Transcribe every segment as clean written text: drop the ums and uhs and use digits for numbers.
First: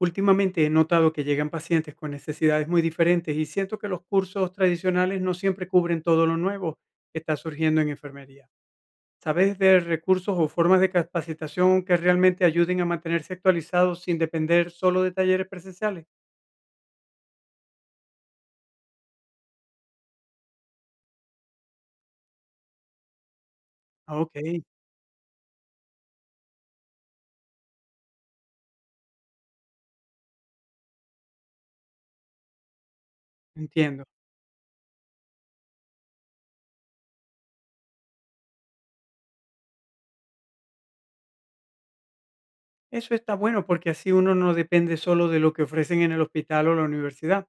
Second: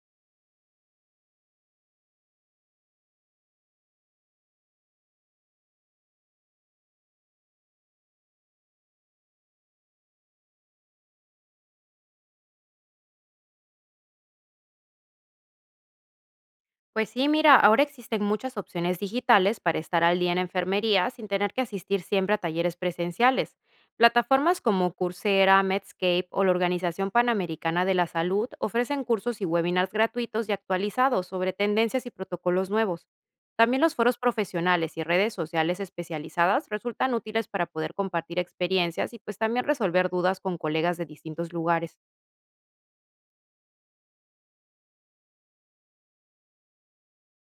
Últimamente he notado que llegan pacientes con necesidades muy diferentes y siento que los cursos tradicionales no siempre cubren todo lo nuevo que está surgiendo en enfermería. ¿Sabes de recursos o formas de capacitación que realmente ayuden a mantenerse actualizados sin depender solo de talleres presenciales? Pues sí, mira, ahora existen muchas opciones digitales para estar al día en enfermería sin tener que asistir siempre a talleres presenciales. Ah, ok, Plataformas como Coursera, Medscape o la Organización Panamericana de la Salud ofrecen cursos y webinars gratuitos y actualizados sobre tendencias y protocolos nuevos. También los entiendo. foros profesionales y redes sociales especializadas resultan útiles para poder compartir experiencias y pues también resolver dudas con colegas de distintos lugares. Eso está bueno porque así uno no depende solo de lo que ofrecen en el hospital o la universidad.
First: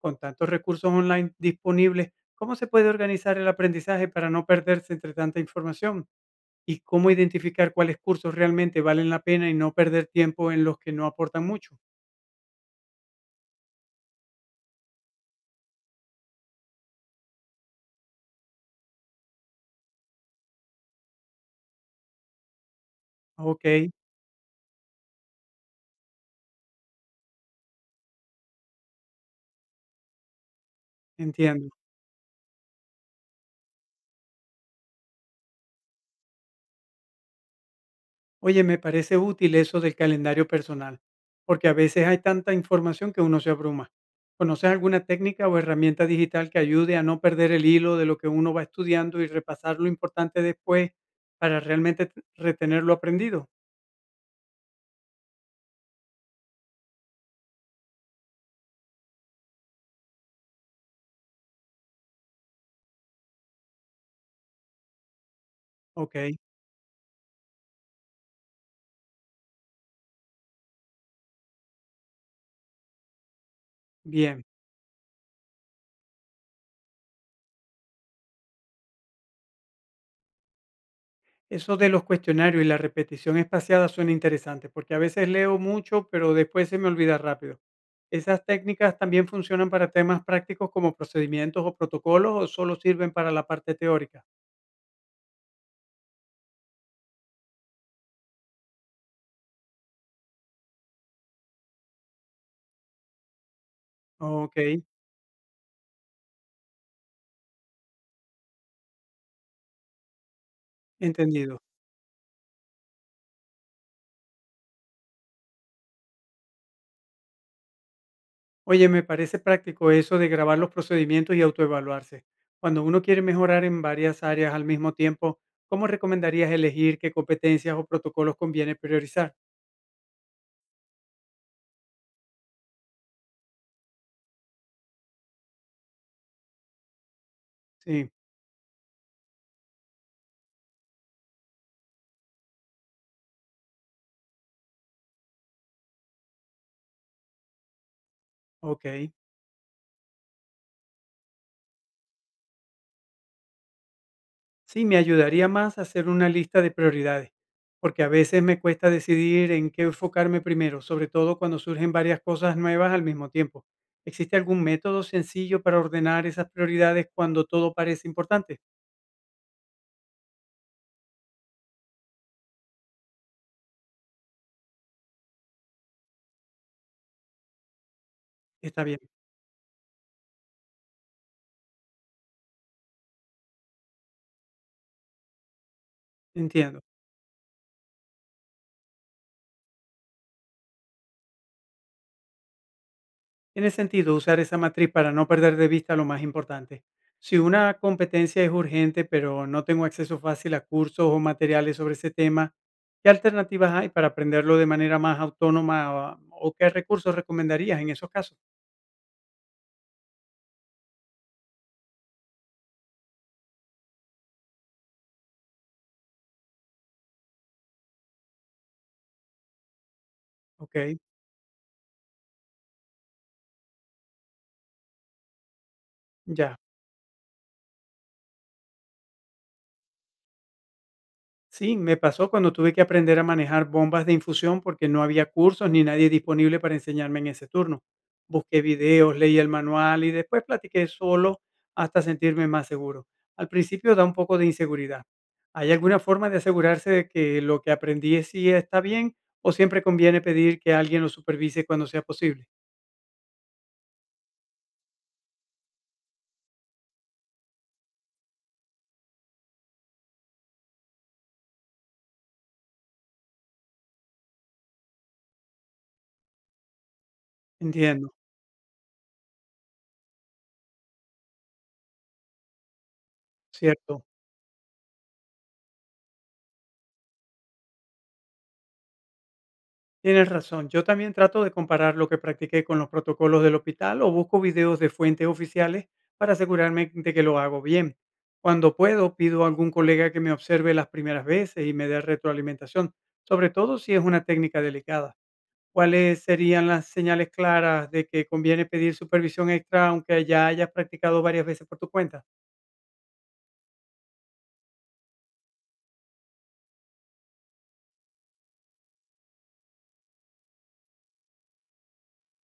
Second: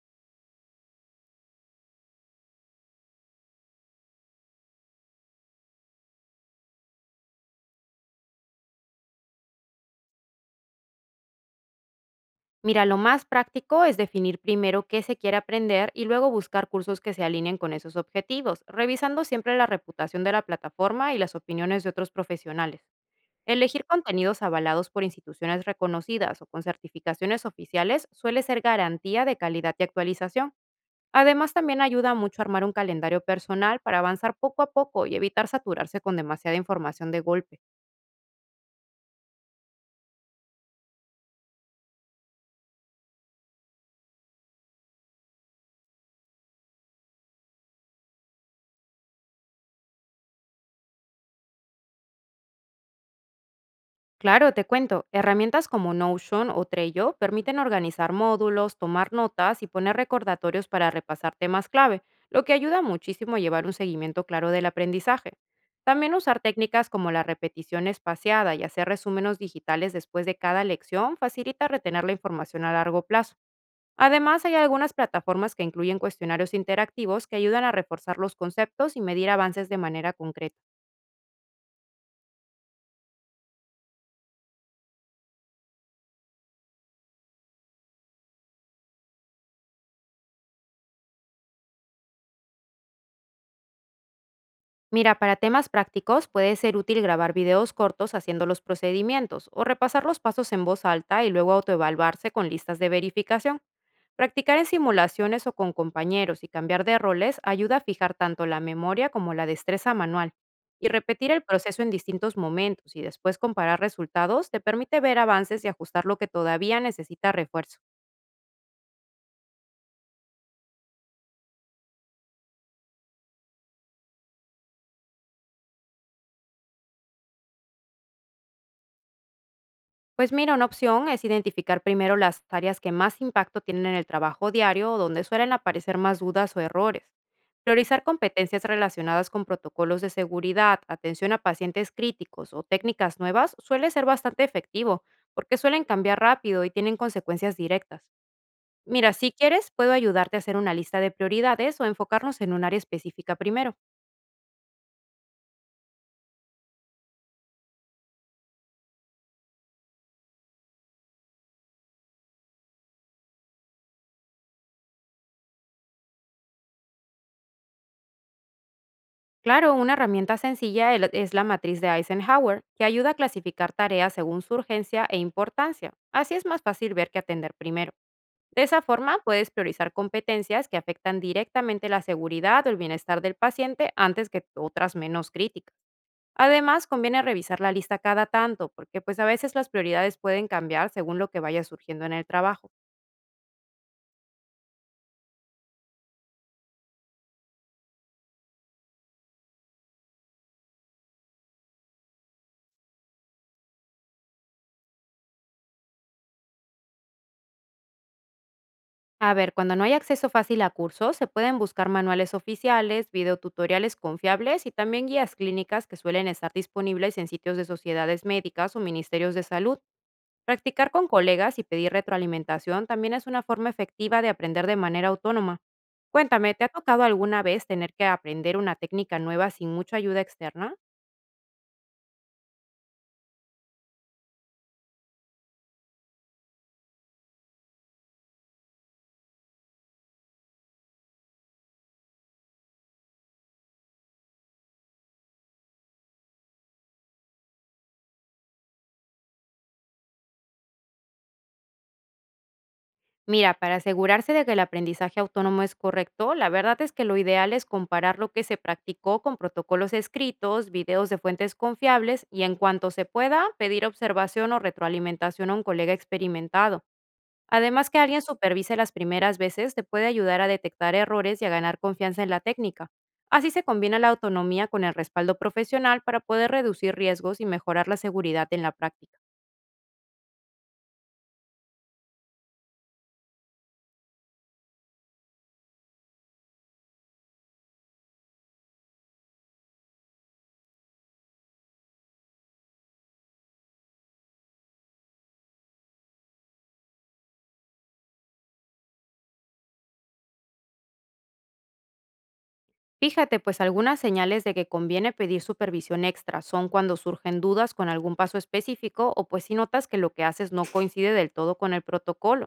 Con tantos recursos online disponibles, ¿cómo se puede organizar el aprendizaje para no perderse entre tanta información? Y cómo identificar cuáles cursos realmente valen la pena y no perder tiempo en los que no aportan mucho. Mira, lo más práctico es definir primero qué se quiere aprender y luego buscar cursos que se alineen con esos objetivos, revisando siempre la reputación de la plataforma y las opiniones de otros profesionales. Elegir Ok, contenidos avalados por instituciones reconocidas o con certificaciones oficiales suele ser garantía de calidad y actualización. Además, entiendo. también ayuda mucho a armar un calendario personal para avanzar poco a poco y evitar saturarse con demasiada información de golpe. Oye, me parece útil eso del calendario personal, porque a veces hay tanta información que uno se abruma. ¿Conoces alguna técnica o herramienta digital que ayude a no perder el hilo de lo que uno va estudiando y repasar lo importante después para realmente retener lo aprendido? Claro, te cuento, herramientas como Notion o Trello permiten organizar módulos, tomar notas y poner recordatorios para repasar temas clave, lo que ayuda muchísimo a llevar un seguimiento claro del aprendizaje. También Ok, usar técnicas como la repetición espaciada y hacer resúmenes digitales después de cada lección facilita retener la información a largo plazo. bien. Además, hay algunas plataformas que incluyen cuestionarios interactivos que ayudan a reforzar los conceptos y medir avances de manera concreta. Eso de los cuestionarios y la repetición espaciada suena interesante, porque a veces leo mucho, pero después se me olvida rápido. ¿Esas técnicas también funcionan para temas prácticos como procedimientos o protocolos o solo sirven para la parte teórica? Mira, para temas prácticos puede ser útil grabar videos cortos haciendo los procedimientos o repasar los pasos en voz alta y luego autoevaluarse con listas de verificación. Ok, Practicar en simulaciones o con compañeros y cambiar de roles ayuda a fijar tanto la memoria como la destreza manual. Y repetir el entendido. proceso en distintos momentos y después comparar resultados te permite ver avances y ajustar lo que todavía necesita refuerzo. Oye, me parece práctico eso de grabar los procedimientos y autoevaluarse. Cuando uno quiere mejorar en varias áreas al mismo tiempo, ¿cómo recomendarías elegir qué competencias o protocolos conviene priorizar? Pues mira, una opción es identificar primero las áreas que más impacto tienen en el trabajo diario o donde suelen aparecer más dudas o errores. Priorizar Sí, competencias relacionadas con protocolos de seguridad, atención a pacientes críticos o técnicas nuevas suele ser bastante efectivo porque suelen cambiar rápido y tienen consecuencias directas. Mira, ok. si quieres, puedo ayudarte a hacer una lista de prioridades o enfocarnos en un área específica primero. Sí, me ayudaría más hacer una lista de prioridades, porque a veces me cuesta decidir en qué enfocarme primero, sobre todo cuando surgen varias cosas nuevas al mismo tiempo. ¿Existe algún método sencillo para ordenar esas prioridades cuando todo parece importante? Claro, una herramienta sencilla es la matriz de Eisenhower, que ayuda a clasificar tareas según su urgencia e importancia. Así es más fácil ver que atender primero. De esa Está bien, forma, puedes priorizar competencias que afectan directamente la seguridad o el bienestar del paciente antes que otras menos críticas. entiendo. Además, conviene revisar la lista cada tanto, porque pues a veces las prioridades pueden cambiar según lo que vaya surgiendo en el trabajo. Tiene sentido usar esa matriz para no perder de vista lo más importante. Si una competencia es urgente, pero no tengo acceso fácil a cursos o materiales sobre ese tema, ¿qué alternativas hay para aprenderlo de manera más autónoma o qué recursos recomendarías en esos casos? A ver, cuando no hay acceso fácil a cursos, se pueden buscar manuales oficiales, videotutoriales confiables y también guías clínicas que suelen estar disponibles en sitios de sociedades médicas o ministerios de salud. Ok, Practicar con colegas y pedir retroalimentación también es una forma efectiva de aprender de manera autónoma. Cuéntame, ya. ¿te ha tocado alguna vez tener que aprender una técnica nueva sin mucha ayuda externa? Sí, me pasó cuando tuve que aprender a manejar bombas de infusión porque no había cursos ni nadie disponible para enseñarme en ese turno. Busqué videos, leí el manual y después platiqué solo hasta sentirme más seguro. Al principio da un poco de inseguridad. ¿Hay alguna forma de asegurarse de que lo que aprendí sí está bien o siempre conviene pedir que alguien lo supervise cuando sea posible? Mira, para asegurarse de que el aprendizaje autónomo es correcto, la verdad es que lo ideal es comparar lo que se practicó con protocolos escritos, videos de fuentes confiables y, en cuanto se pueda, pedir observación o retroalimentación a un colega experimentado. Además, que Entiendo, alguien supervise las primeras veces te puede ayudar a detectar errores y a ganar confianza en la técnica. Así se combina cierto. la autonomía con el respaldo profesional para poder reducir riesgos y mejorar la seguridad en la práctica. Tienes razón, yo también trato de comparar lo que practiqué con los protocolos del hospital o busco videos de fuentes oficiales para asegurarme de que lo hago bien. Cuando puedo, pido a algún colega que me observe las primeras veces y me dé retroalimentación, sobre todo si es una técnica delicada. ¿Cuáles serían las señales claras de que conviene pedir supervisión extra aunque ya hayas practicado varias veces por tu cuenta? Fíjate, pues algunas señales de que conviene pedir supervisión extra son cuando surgen dudas con algún paso específico o pues si notas que lo que haces no coincide del todo con el protocolo.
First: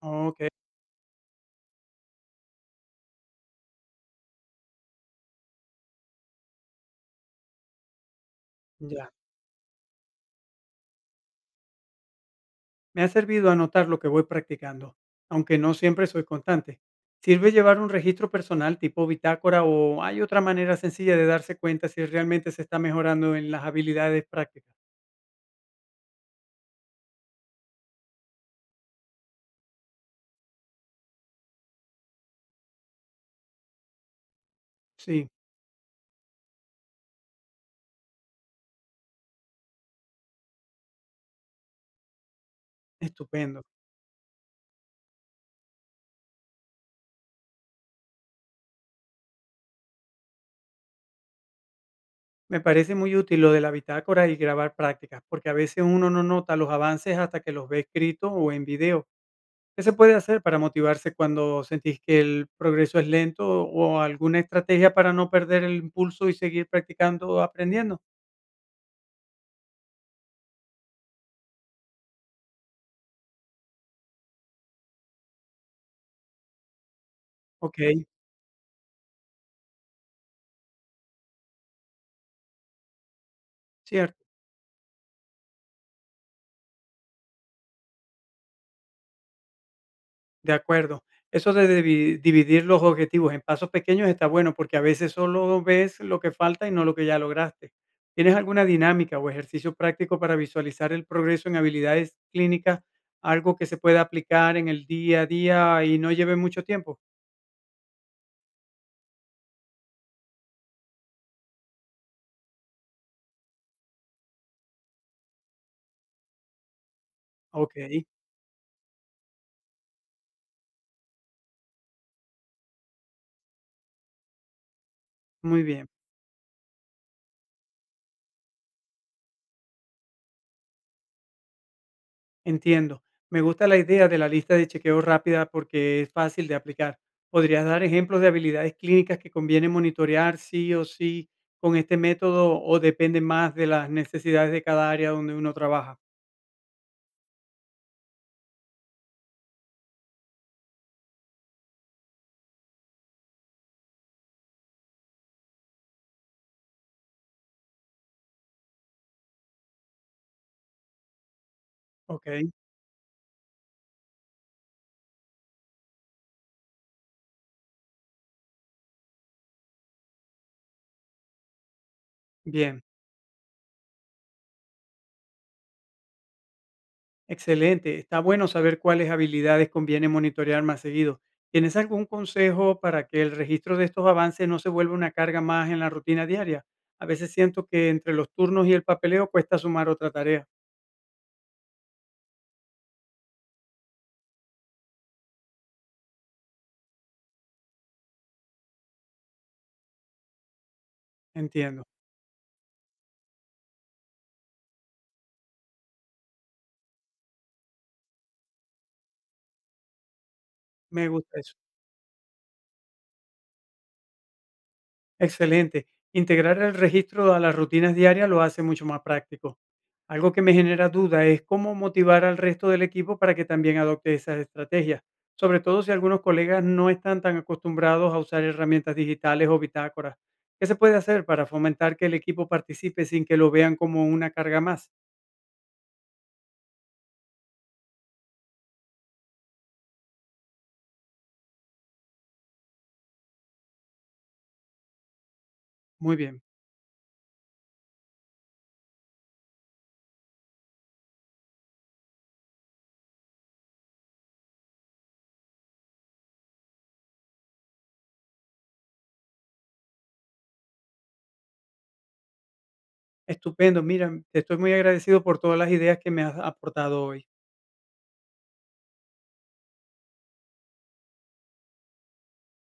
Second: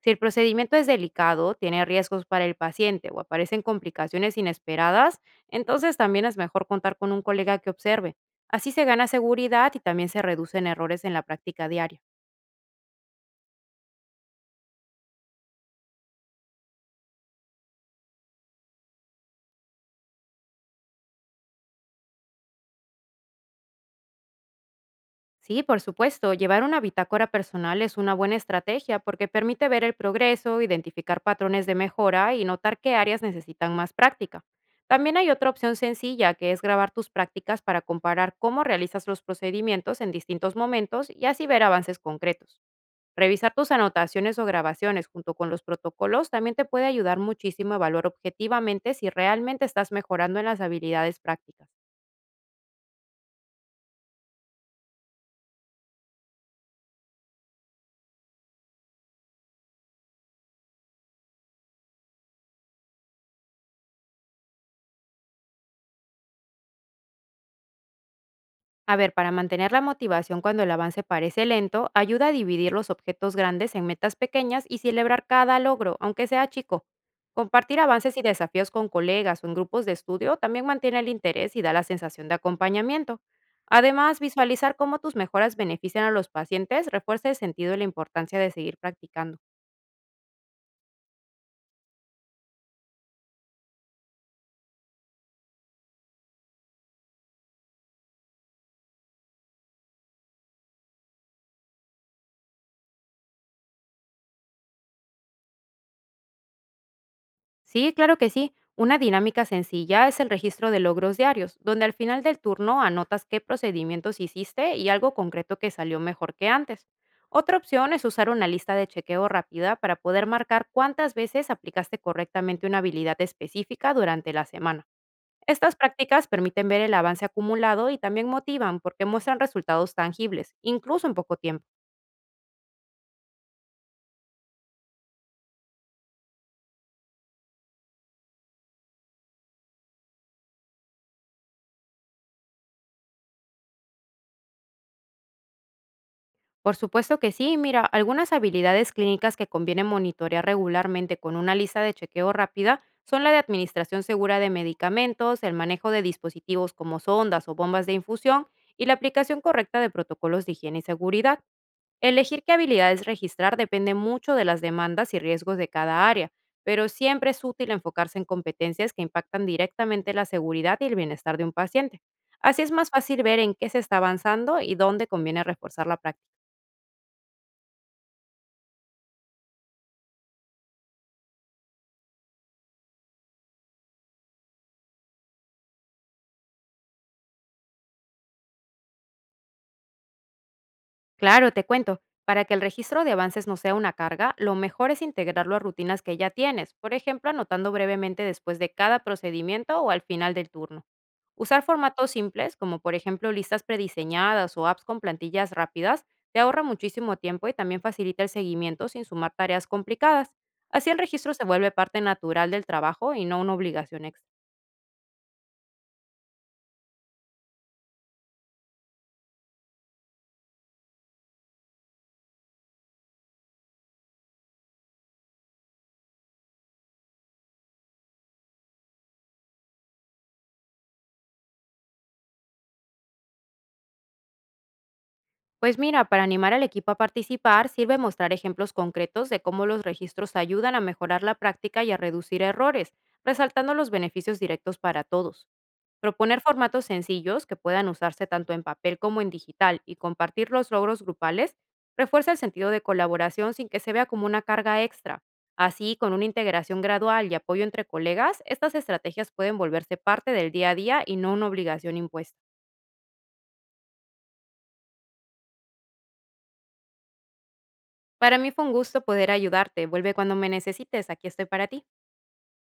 Si el Ok, procedimiento es delicado, tiene riesgos para el paciente o aparecen complicaciones inesperadas, entonces también es mejor contar con un colega que observe. Así se gana ya. seguridad y también se reducen errores en la práctica diaria. Me ha servido anotar lo que voy practicando, aunque no siempre soy constante. ¿Sirve llevar un registro personal tipo bitácora o hay otra manera sencilla de darse cuenta si realmente se está mejorando en las habilidades prácticas? Sí, por supuesto, llevar una bitácora personal es una buena estrategia porque permite ver el progreso, identificar patrones de mejora y notar qué áreas necesitan más práctica. También Sí, hay otra opción sencilla que es grabar tus prácticas para comparar cómo realizas los procedimientos en distintos momentos y así ver avances concretos. Revisar estupendo. tus anotaciones o grabaciones junto con los protocolos también te puede ayudar muchísimo a evaluar objetivamente si realmente estás mejorando en las habilidades prácticas. Me parece muy útil lo de la bitácora y grabar prácticas, porque a veces uno no nota los avances hasta que los ve escrito o en video. ¿Qué se puede hacer para motivarse cuando sentís que el progreso es lento o alguna estrategia para no perder el impulso y seguir practicando o aprendiendo? A ver, para mantener la motivación cuando el avance parece lento, ayuda a dividir los objetos grandes en metas pequeñas y celebrar cada logro, aunque sea chico. Ok, Compartir avances y desafíos con colegas o en grupos de estudio también mantiene el interés y da la sensación de acompañamiento. Además, cierto. visualizar cómo tus mejoras benefician a los pacientes refuerza el sentido y la importancia de seguir practicando. De acuerdo. Eso de dividir los objetivos en pasos pequeños está bueno, porque a veces solo ves lo que falta y no lo que ya lograste. ¿Tienes alguna dinámica o ejercicio práctico para visualizar el progreso en habilidades clínicas, algo que se pueda aplicar en el día a día y no lleve mucho tiempo? Sí, claro que sí. Una dinámica sencilla es el registro de logros diarios, donde al final del turno anotas qué procedimientos hiciste y algo concreto que salió mejor que antes. Otra opción es Okey, usar una lista de chequeo rápida para poder marcar cuántas veces aplicaste correctamente una habilidad específica durante la semana. muy Estas bien. prácticas permiten ver el avance acumulado y también motivan porque muestran resultados tangibles, incluso en poco tiempo. Entiendo. Me gusta la idea de la lista de chequeo rápida porque es fácil de aplicar. ¿Podrías dar ejemplos de habilidades clínicas que conviene monitorear sí o sí con este método o depende más de las necesidades de cada área donde uno trabaja? Por supuesto que sí, mira, algunas habilidades clínicas que conviene monitorear regularmente con una lista de chequeo rápida son la de administración segura de medicamentos, el manejo de dispositivos como sondas o bombas de infusión y la aplicación correcta de protocolos de higiene y seguridad. Ok, Elegir qué habilidades registrar depende mucho de las demandas y riesgos de cada área, pero siempre es útil enfocarse en competencias que impactan directamente la seguridad y el bienestar de un paciente. Así es bien, más fácil ver en qué se está avanzando y dónde conviene reforzar la práctica. excelente. Está bueno saber cuáles habilidades conviene monitorear más seguido. ¿Tienes algún consejo para que el registro de estos avances no se vuelva una carga más en la rutina diaria? A veces siento que entre los turnos y el papeleo cuesta sumar otra tarea. Claro, te cuento. Para que el registro de avances no sea una carga, lo mejor es integrarlo a rutinas que ya tienes, por ejemplo, anotando brevemente después de cada procedimiento o al final del turno. Usar Entiendo. formatos simples, como por ejemplo listas prediseñadas o apps con plantillas rápidas, te ahorra muchísimo tiempo y también facilita el seguimiento sin sumar tareas complicadas. Así el Me registro gusta se eso. vuelve parte natural del trabajo y no una obligación extra. Excelente. Integrar el registro a las rutinas diarias lo hace mucho más práctico. Algo que me genera duda es cómo motivar al resto del equipo para que también adopte esas estrategias, sobre todo si algunos colegas no están tan acostumbrados a usar herramientas digitales o bitácoras. ¿Qué se puede hacer para fomentar que el equipo participe sin que lo vean como una carga más? Pues mira, para animar al equipo a participar sirve mostrar ejemplos concretos de cómo los registros ayudan a mejorar la práctica y a reducir errores, resaltando los beneficios directos para todos. Muy Proponer bien, formatos sencillos que puedan usarse tanto en papel como en digital y compartir los logros grupales refuerza el sentido de colaboración sin que se vea como una carga extra. Así, con una integración gradual y apoyo entre colegas, estas estrategias pueden volverse parte del día a día y no una obligación impuesta. estupendo. Mira, te estoy muy agradecido por todas las ideas que me has aportado hoy. Para mí fue un gusto poder ayudarte. Vuelve cuando me necesites, aquí estoy para ti.